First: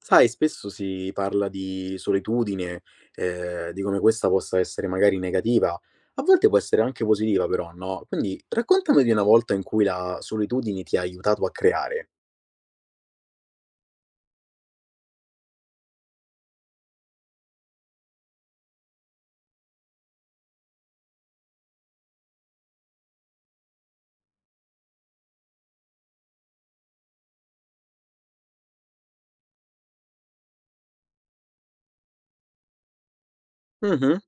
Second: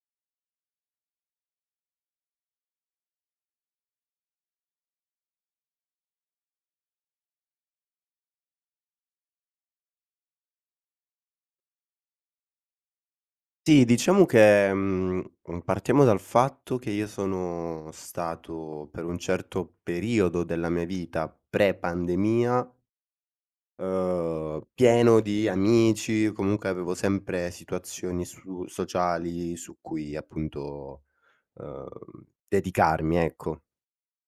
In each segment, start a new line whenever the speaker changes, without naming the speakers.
Sai, spesso si parla di solitudine, di come questa possa essere magari negativa, a volte può essere anche positiva però, no, quindi raccontami di una volta in cui la solitudine ti ha aiutato a creare.
Sì, diciamo che, partiamo dal fatto che io sono stato per un certo periodo della mia vita, pre-pandemia, pieno di amici, comunque avevo sempre situazioni su sociali su cui appunto, dedicarmi, ecco.
Mh-mh.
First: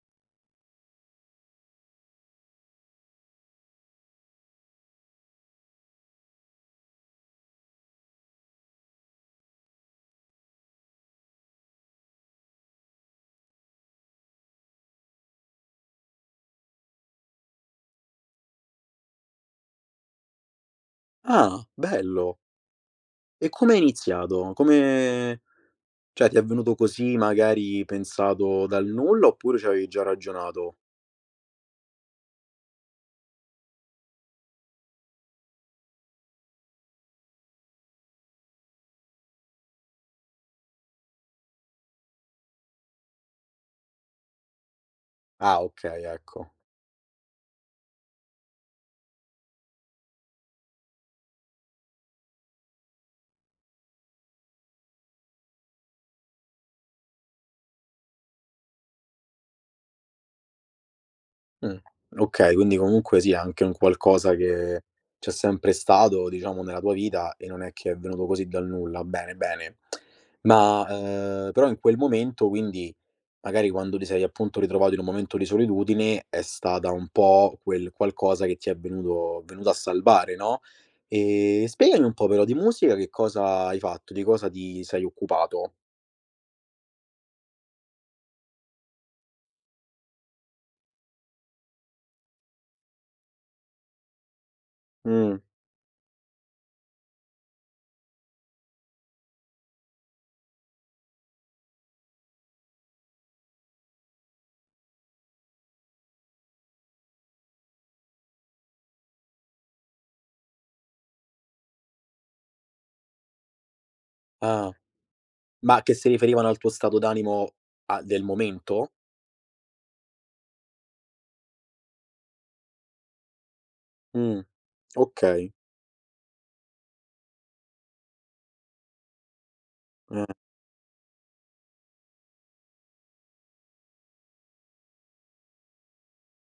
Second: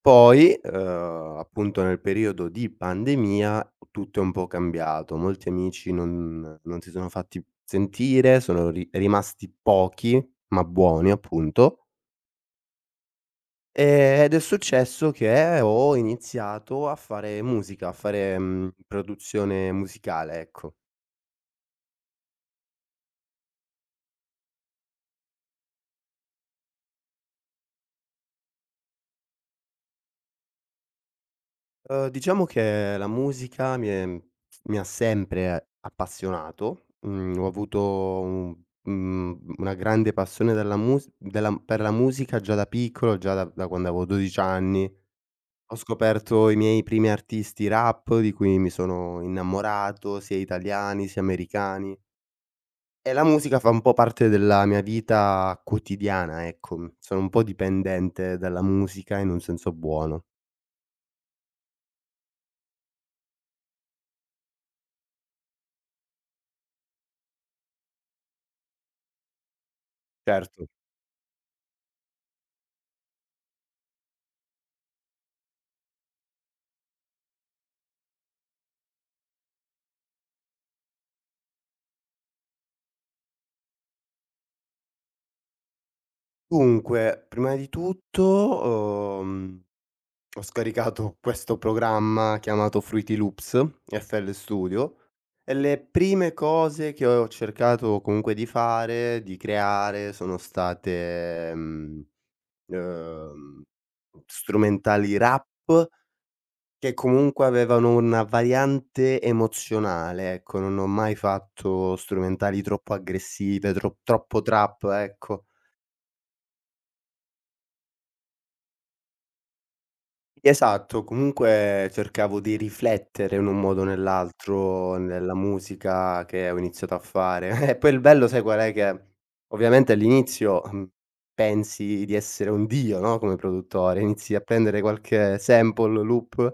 Poi, appunto nel periodo di pandemia tutto è un po' cambiato, molti amici non si sono fatti sentire, sono ri rimasti pochi, ma buoni appunto, ed è successo che ho iniziato a fare musica, a fare, produzione musicale, ecco.
Ah, bello. E come hai iniziato? Come cioè ti è venuto così magari pensato dal nulla, oppure ci avevi già ragionato?
Diciamo che la musica mi ha sempre appassionato. Mhmm, Ho avuto un una grande passione dalla mus della per la musica già da piccolo, già da quando avevo 12 anni.
Ah,
Ho
okay,
scoperto
ecco.
i miei primi artisti rap, di cui mi sono innamorato, sia italiani sia americani, e la musica fa un po' parte della mia vita quotidiana, ecco. Sono un po' dipendente dalla musica in un senso buono.
Mh. Okay, quindi comunque sì, è anche un qualcosa che c'è sempre stato, diciamo, nella tua vita e non è che è venuto così dal nulla. Bene, bene.
Certo.
Ma, però in quel momento, quindi, magari quando ti sei appunto ritrovato in un momento di solitudine, è stata un po' quel qualcosa che ti è venuto a salvare, no, spiegami un po' però di musica che cosa hai fatto, di cosa ti sei occupato?
Dunque, prima di tutto, uhm, ho scaricato questo programma chiamato Fruity Loops, FL Studio,
Mh,
e le prime cose che ho cercato comunque di fare, di creare, sono state, uhm, strumentali rap che comunque avevano una variante emozionale, ecco, non ho mai fatto strumentali troppo aggressive, troppo
ah,
trap, ecco.
ma che si riferivano al tuo stato d'animo a del momento?
Esatto, comunque cercavo di riflettere in un modo o
Mh.
nell'altro nella
Okay.
musica che ho iniziato a fare. E poi il bello sai qual è, che ovviamente
Eh,
all'inizio, pensi di essere un dio, no, come produttore, inizi a prendere qualche sample, loop,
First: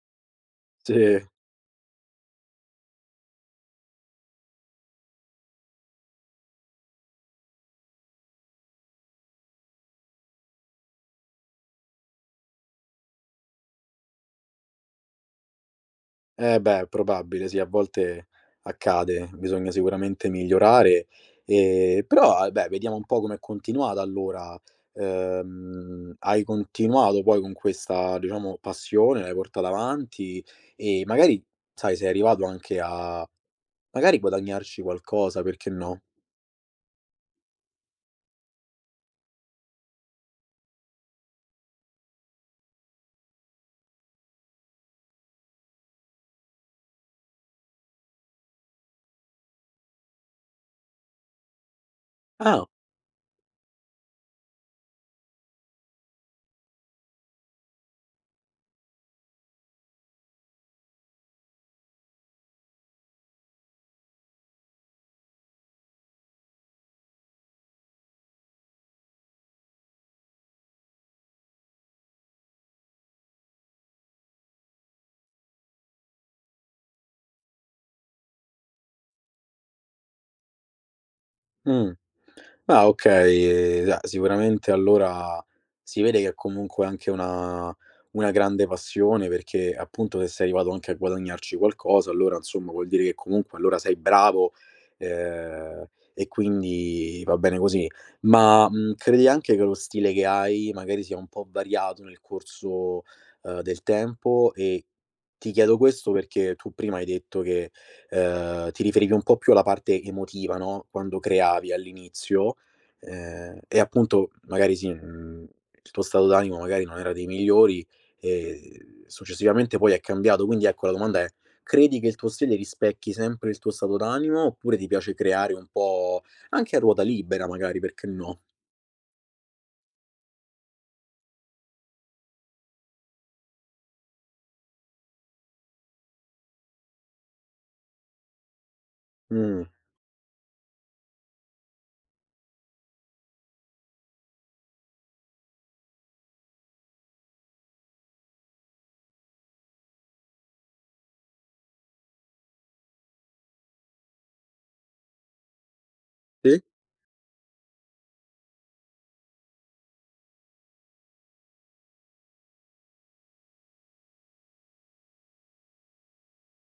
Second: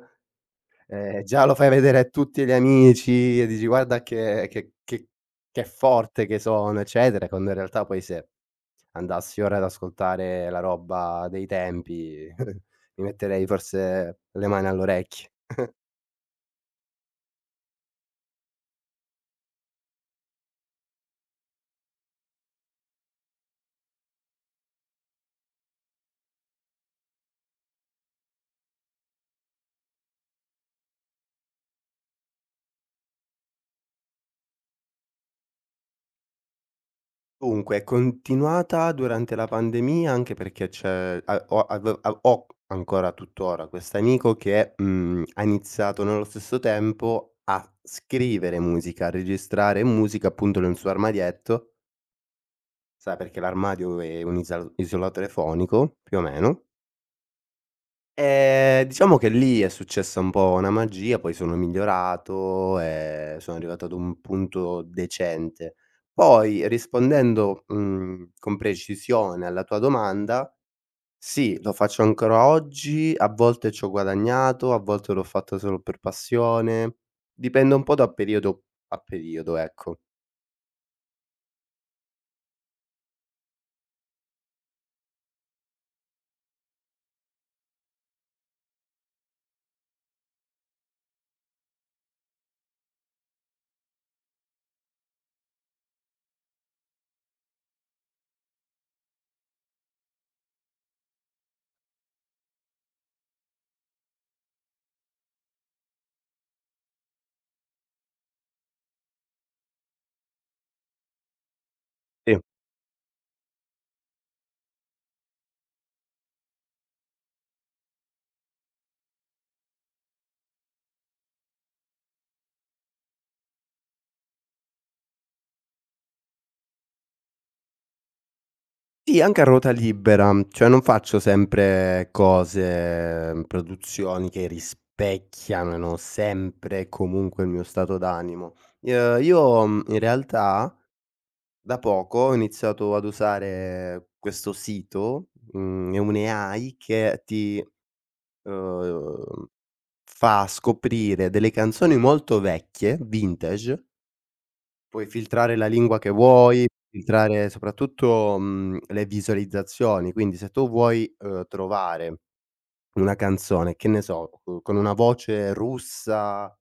sì.
già lo fai vedere a tutti gli amici e dici: "Guarda che forte che sono", eccetera, quando in realtà poi se andassi ora ad ascoltare la roba dei tempi, mi metterei forse le mani all'orecchie.
Eh beh, è probabile, sì, a volte accade. Bisogna sicuramente migliorare, però, ah, beh, vediamo un po' com'è continuata allora. Hai continuato poi con questa, diciamo, passione, l'hai portata avanti e magari, sai, sei arrivato anche a magari guadagnarci qualcosa, perché no?
Dunque, è continuata durante la pandemia anche perché c'è a ho ave a ho ancora tuttora quest'amico che, ha iniziato nello stesso tempo a scrivere musica, a registrare musica appunto nel suo armadietto,
Ah.
sai perché l'armadio è un isal isolatore fonico, più o meno. Diciamo che lì è successa un po' una magia, poi sono migliorato e sono arrivato ad un punto decente. Poi rispondendo, con precisione alla tua domanda, sì, lo faccio ancora oggi, a volte c'ho guadagnato, a volte l'ho fatto solo per passione, dipende un po' da periodo a periodo, ecco.
Mh. Ah okay, da sicuramente allora si vede che è comunque anche una grande passione perché appunto se sei arrivato anche a guadagnarci qualcosa, allora insomma vuol dire che comunque allora sei bravo, ehm, e quindi va bene così. Ma, credi anche che lo stile che hai magari sia un po' variato nel corso, del tempo? E ti chiedo questo perché tu prima hai detto che, ti riferivi un po' più alla parte emotiva, no, quando creavi all'inizio, e appunto magari sì, il tuo stato d'animo magari non era dei migliori e successivamente poi è cambiato. Quindi ecco, la domanda è: credi che il tuo stile rispecchi sempre il tuo stato d'animo, oppure ti piace creare un po' anche a ruota libera magari, perché no?
Sì, anche a ruota libera, cioè non faccio sempre cose produzioni che rispecchiano sempre e comunque il mio stato d'animo. Ehm,
Mh,
io, mhmm, in realtà da poco ho iniziato ad usare questo sito, è un'AI che ti, uhm, fa scoprire delle canzoni molto vecchie, vintage. Puoi filtrare la lingua che
sì,
vuoi, filtrare soprattutto, le visualizzazioni, quindi se tu vuoi, trovare una canzone, che ne so, con una voce russa,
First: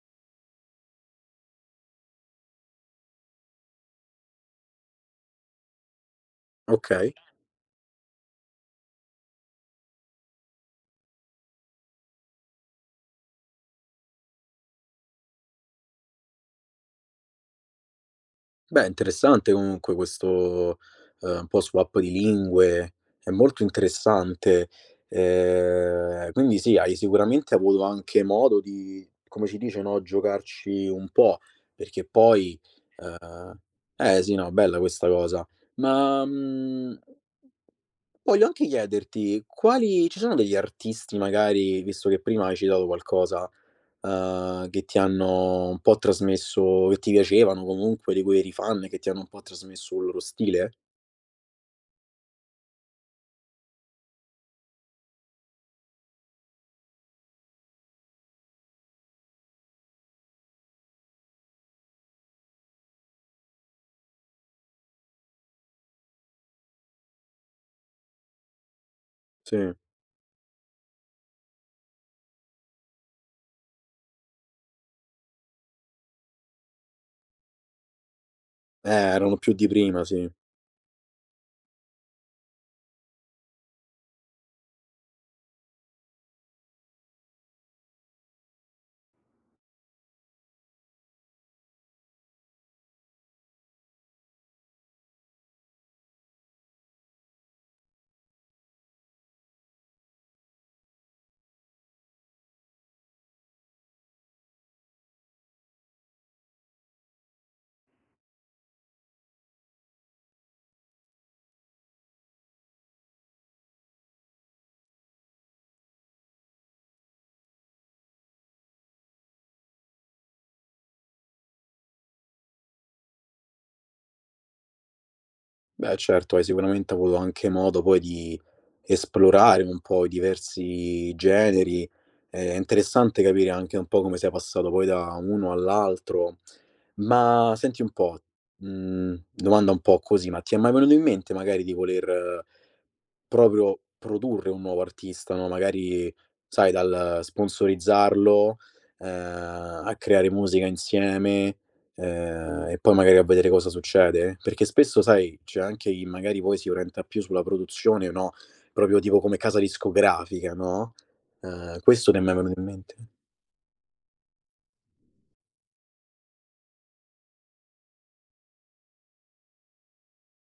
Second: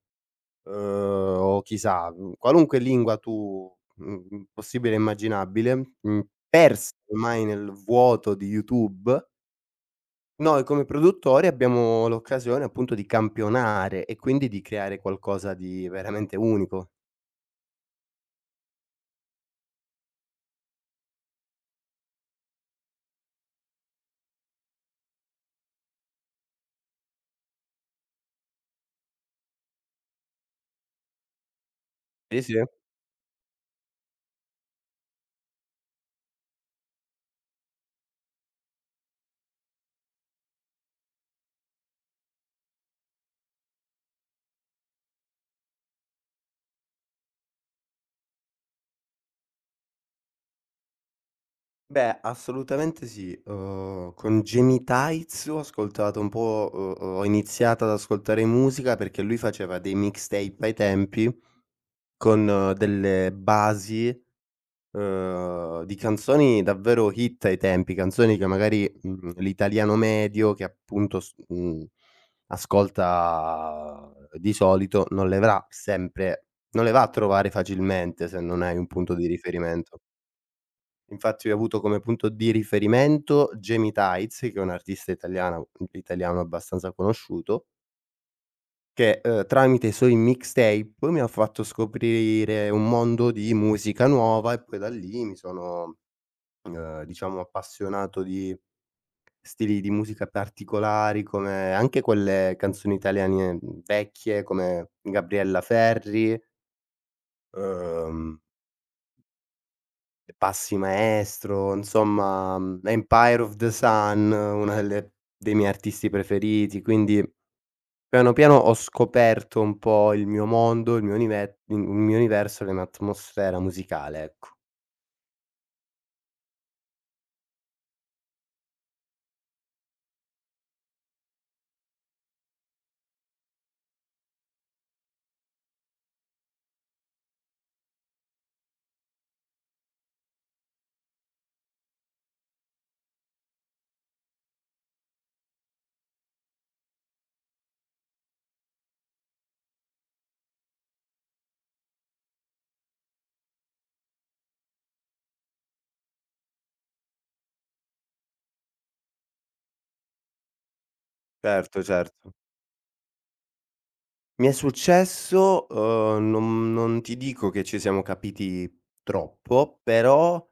uhm, o chissà, qualunque lingua tu, possibile e immaginabile, persa
okay.
ormai nel vuoto di YouTube, noi come produttori abbiamo l'occasione appunto di campionare e quindi di creare qualcosa di veramente unico.
Beh, interessante comunque questo, un po' swap di lingue, è molto interessante. Quindi sì, hai sicuramente avuto anche modo di, come si dice, no, giocarci un po', perché
Sì,
poi,
sì.
ehm eh sì, no, bella questa cosa. Ma, mhmm Voglio anche chiederti quali ci sono degli artisti magari, visto che prima hai citato qualcosa, che ti hanno un po' trasmesso che ti piacevano comunque, di cui eri fan, che ti hanno un po' trasmesso il loro stile?
Beh, assolutamente sì. Con Jamie Tights ho ascoltato un po', ho iniziato ad ascoltare musica perché lui faceva dei mixtape ai tempi con delle basi, di canzoni davvero hit ai tempi, canzoni che magari,
Sì.
l'italiano medio che appunto ascolta di solito non le avrà sempre non le va a trovare facilmente se non hai un punto di
Erano più di
riferimento.
prima, sì.
Infatti ho avuto come punto di riferimento Jamie Tights, che è un artista italiana italiano abbastanza conosciuto, che, tramite i suoi mixtape mi ha fatto scoprire un mondo di musica nuova e poi da lì mi sono, diciamo appassionato di stili di musica particolari come anche quelle canzoni italiane, vecchie come Gabriella Ferri, uhm Passi Maestro, insomma, Empire of the Sun, una delle dei miei artisti preferiti, quindi piano piano ho scoperto un po' il mio mondo, il mio universo, la mia atmosfera musicale, ecco.
Beh certo, hai sicuramente avuto anche modo poi di esplorare un po' i diversi generi. È interessante capire anche un po' come sei passato poi da uno all'altro. Ma senti un po', domanda un po' così, ma ti è mai venuto in mente magari di voler proprio produrre un nuovo artista, no, magari sai dal sponsorizzarlo, ehm, a creare musica insieme, e poi magari a vedere cosa succede. Perché spesso sai, c'è anche chi magari poi si orienta più sulla produzione, no, proprio tipo come casa discografica, no,
Certo,
questo ti è mai
certo.
venuto in mente?
Mi è successo, non ti dico che ci siamo capiti troppo, però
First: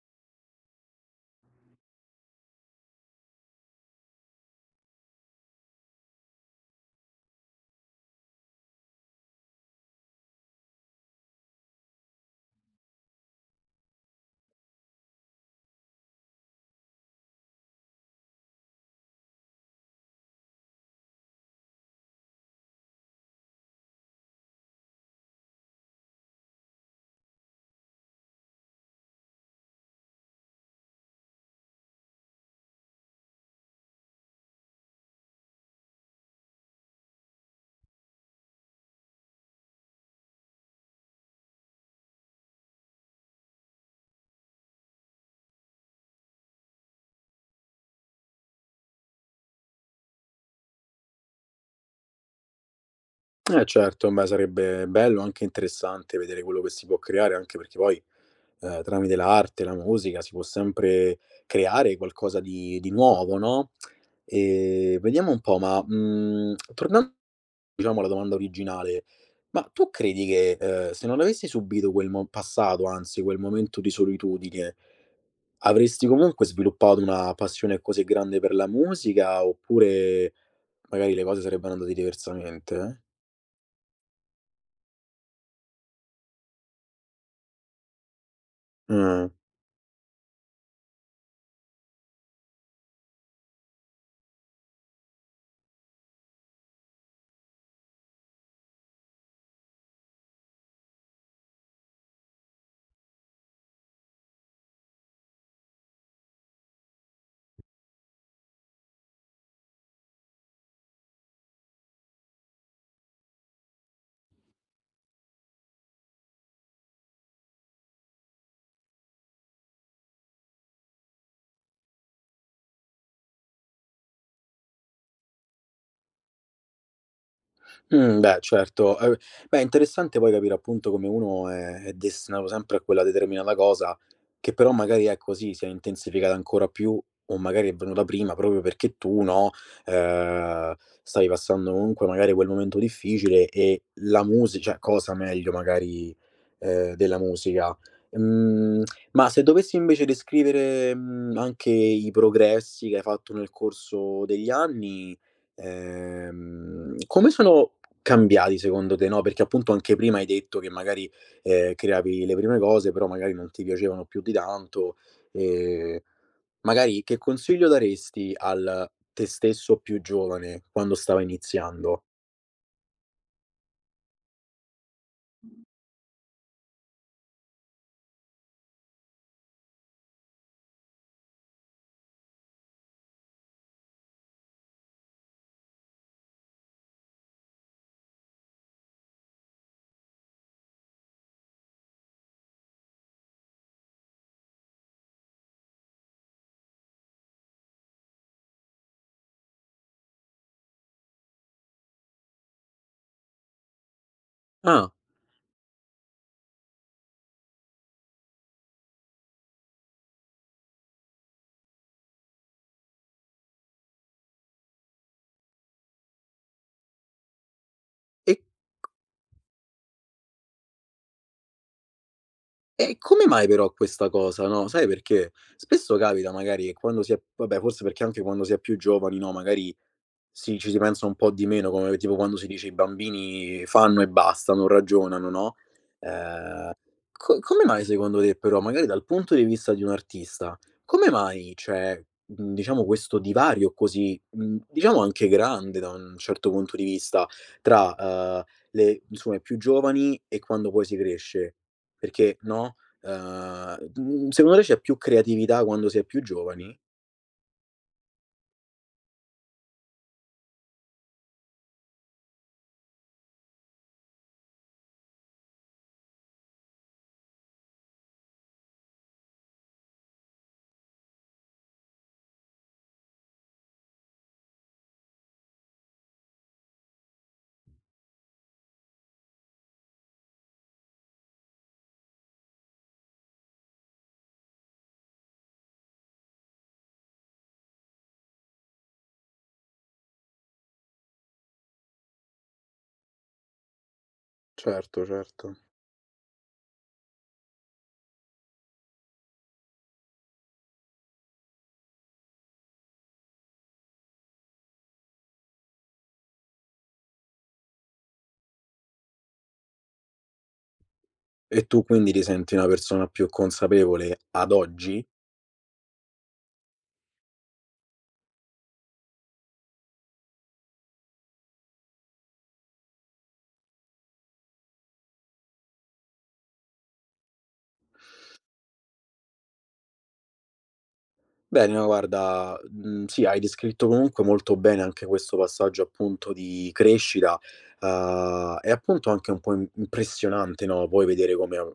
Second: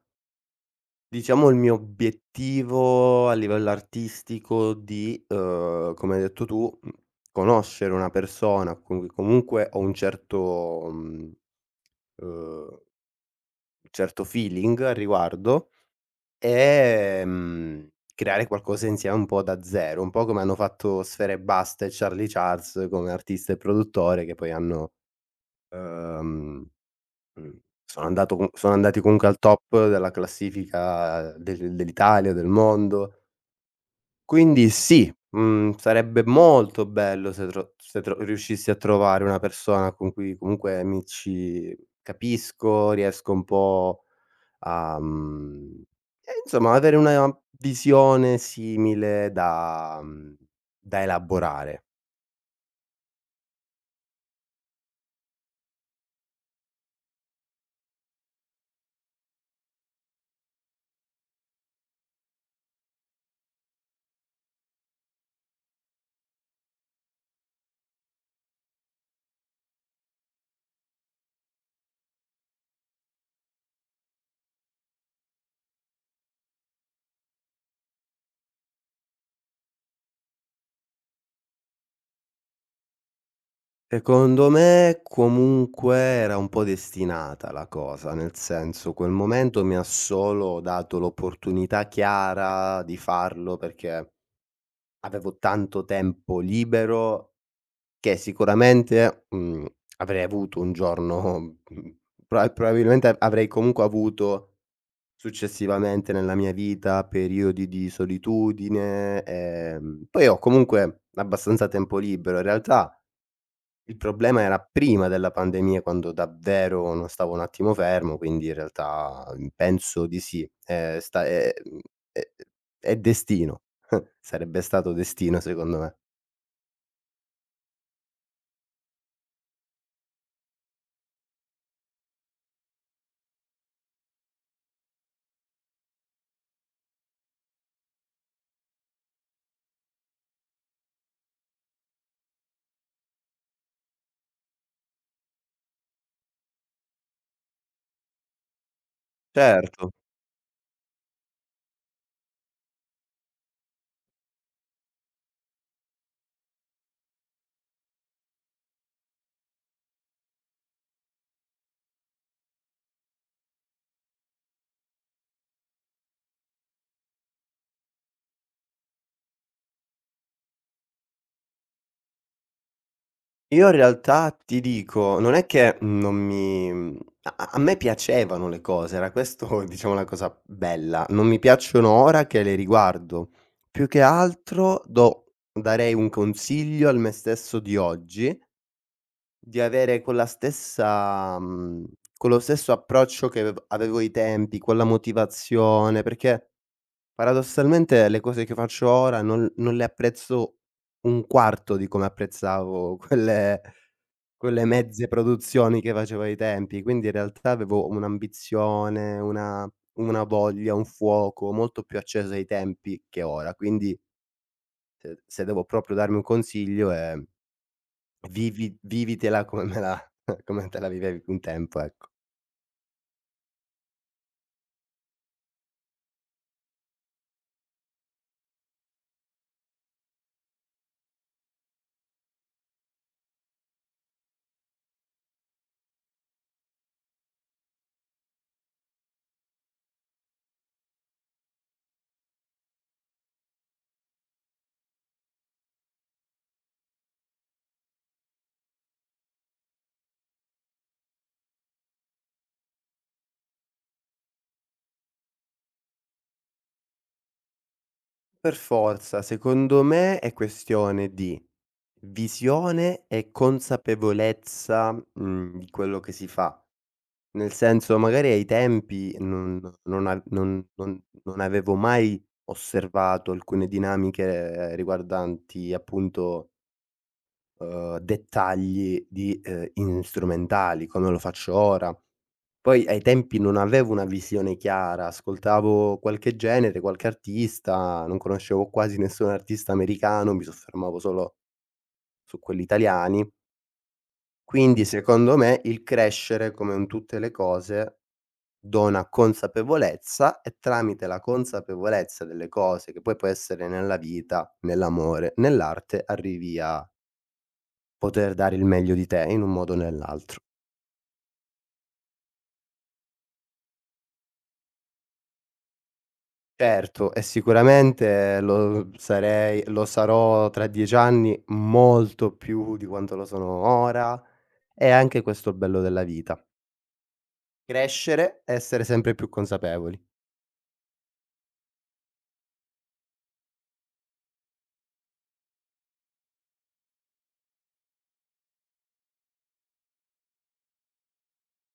diciamo il mio obiettivo a livello artistico di, come hai detto tu, conoscere una persona con cui comunque ho uhm, un certo feeling al riguardo, ehm, creare qualcosa insieme un po' da zero, un po' come hanno fatto Sfera Ebbasta e Charlie Charles come artista e produttore che poi hanno uhm, mhmm, sono andato co sono andati comunque al top della classifica dell'Italia, del mondo. Quindi sì, sarebbe molto bello se tro se tro riuscissi a trovare una persona con cui comunque mi ci capisco, riesco un po' a mhmm, e insomma avere una visione simile da elaborare.
Eh certo, beh sarebbe bello, anche interessante vedere quello che si può creare, anche perché poi, tramite l'arte, la musica, si può sempre creare qualcosa di nuovo, no, vediamo un po', ma, tornando diciamo alla domanda originale, ma tu credi che, se non avessi subito quel mo passato, anzi quel momento di solitudine, avresti comunque sviluppato una passione così grande per la musica, oppure magari le cose sarebbero andate diversamente?
Secondo me comunque era un po' destinata la cosa, nel senso quel
Mh.
momento mi ha solo dato l'opportunità chiara di farlo perché avevo tanto tempo libero che sicuramente, avrei avuto un giorno mhmm, probabilmente avrei comunque avuto successivamente nella mia vita periodi di solitudine, poi ho comunque abbastanza tempo libero. In realtà il problema era prima della pandemia quando davvero non stavo un attimo fermo, quindi in realtà, penso di sì. Sta è è destino. Sarebbe stato destino secondo me.
Beh certo. Beh è interessante poi capire appunto come uno è destinato sempre a quella determinata cosa, che però magari ecco sì, si è intensificata ancora più o magari è venuta prima proprio perché tu, no, ehm, stavi passando comunque magari quel momento difficile e la musi cioè cosa meglio magari, della musica. Mhmm, ma se dovessi
Certo.
invece descrivere, anche i progressi che hai fatto nel corso degli anni, come sono cambiati secondo te, no, perché appunto anche prima hai detto che magari, creavi le prime cose, però magari non ti piacevano più di tanto. Ehm, Magari che consiglio daresti al te stesso più giovane quando stava iniziando?
Io in realtà ti dico, non è che non mi a me piacevano le cose, era questo diciamo la cosa bella. Non mi piacciono ora che le riguardo. Più che altro do darei un consiglio al me stesso di oggi, di avere quella stessa quello stesso approccio che avevo ai tempi, quella motivazione, perché paradossalmente le cose che faccio ora non le apprezzo un quarto di come apprezzavo quelle
Ah,
mezze produzioni che facevo ai tempi, quindi in realtà avevo un'ambizione, una voglia, un fuoco molto più acceso ai tempi che ora. Quindi se devo proprio darmi un consiglio è
e
vivitela come me la come te la vivevi un tempo, ec
e come mai però questa cosa, no, sai perché? Spesso capita magari che quando si è vabbè forse perché anche quando si è più giovani, no, magari sì, ci si pensa un po' di meno, come tipo quando si dice: "I bambini fanno e basta, non ragionano", no, ehm, co come mai secondo te però, magari dal punto di vista di un artista, come mai c'è, diciamo questo divario così, diciamo anche grande da un certo punto di vista, tra, le insomma i più giovani e quando poi si cresce? Perché, no, secondo te c'è più creatività quando si è più giovani?
Per forza, secondo me è questione di visione e consapevolezza, di quello che si fa. Nel senso, magari ai tempi non non a non non non avevo mai osservato alcune dinamiche riguardanti appunto, dettagli di, in strumentali come lo faccio ora. Poi ai tempi non avevo una visione chiara, ascoltavo qualche genere, qualche artista, non conoscevo quasi nessun artista americano, mi soffermavo solo su quelli italiani. Quindi
Certo,
secondo
certo.
me il crescere, come in tutte le cose, dona consapevolezza e tramite la consapevolezza delle cose, che poi può essere nella vita, nell'amore, nell'arte, arrivi a poter dare il meglio di te in un modo o nell'altro.
E tu quindi ti senti una persona più consapevole ad oggi?
Certo, e sicuramente lo sarò tra 10 anni molto più di quanto lo sono ora, è anche questo il bello della vita. Crescere, essere sempre più consapevoli.
Bene, no guarda, sì, hai descritto comunque molto bene anche questo passaggio appunto di crescita, è appunto anche un po' im impressionante, no, poi vedere come,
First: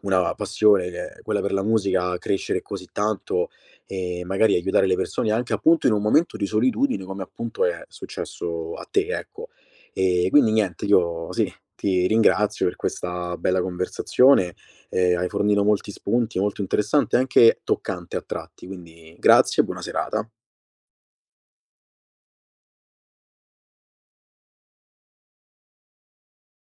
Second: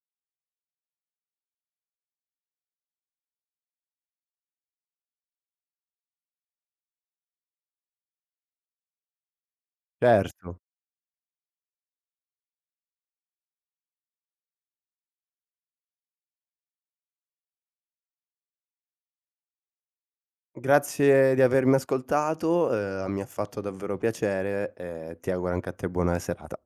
una passione che è quella per la musica crescere così tanto e magari aiutare le persone anche appunto in un momento di solitudine come appunto è successo a te, ecco. E
Certo.
quindi niente, io sì, ti ringrazio per questa bella conversazione, hai fornito molti spunti, molto interessante e anche toccante a tratti, quindi grazie e buona serata.
Grazie di avermi ascoltato, mi ha fatto davvero piacere e ti auguro anche a te buona serata.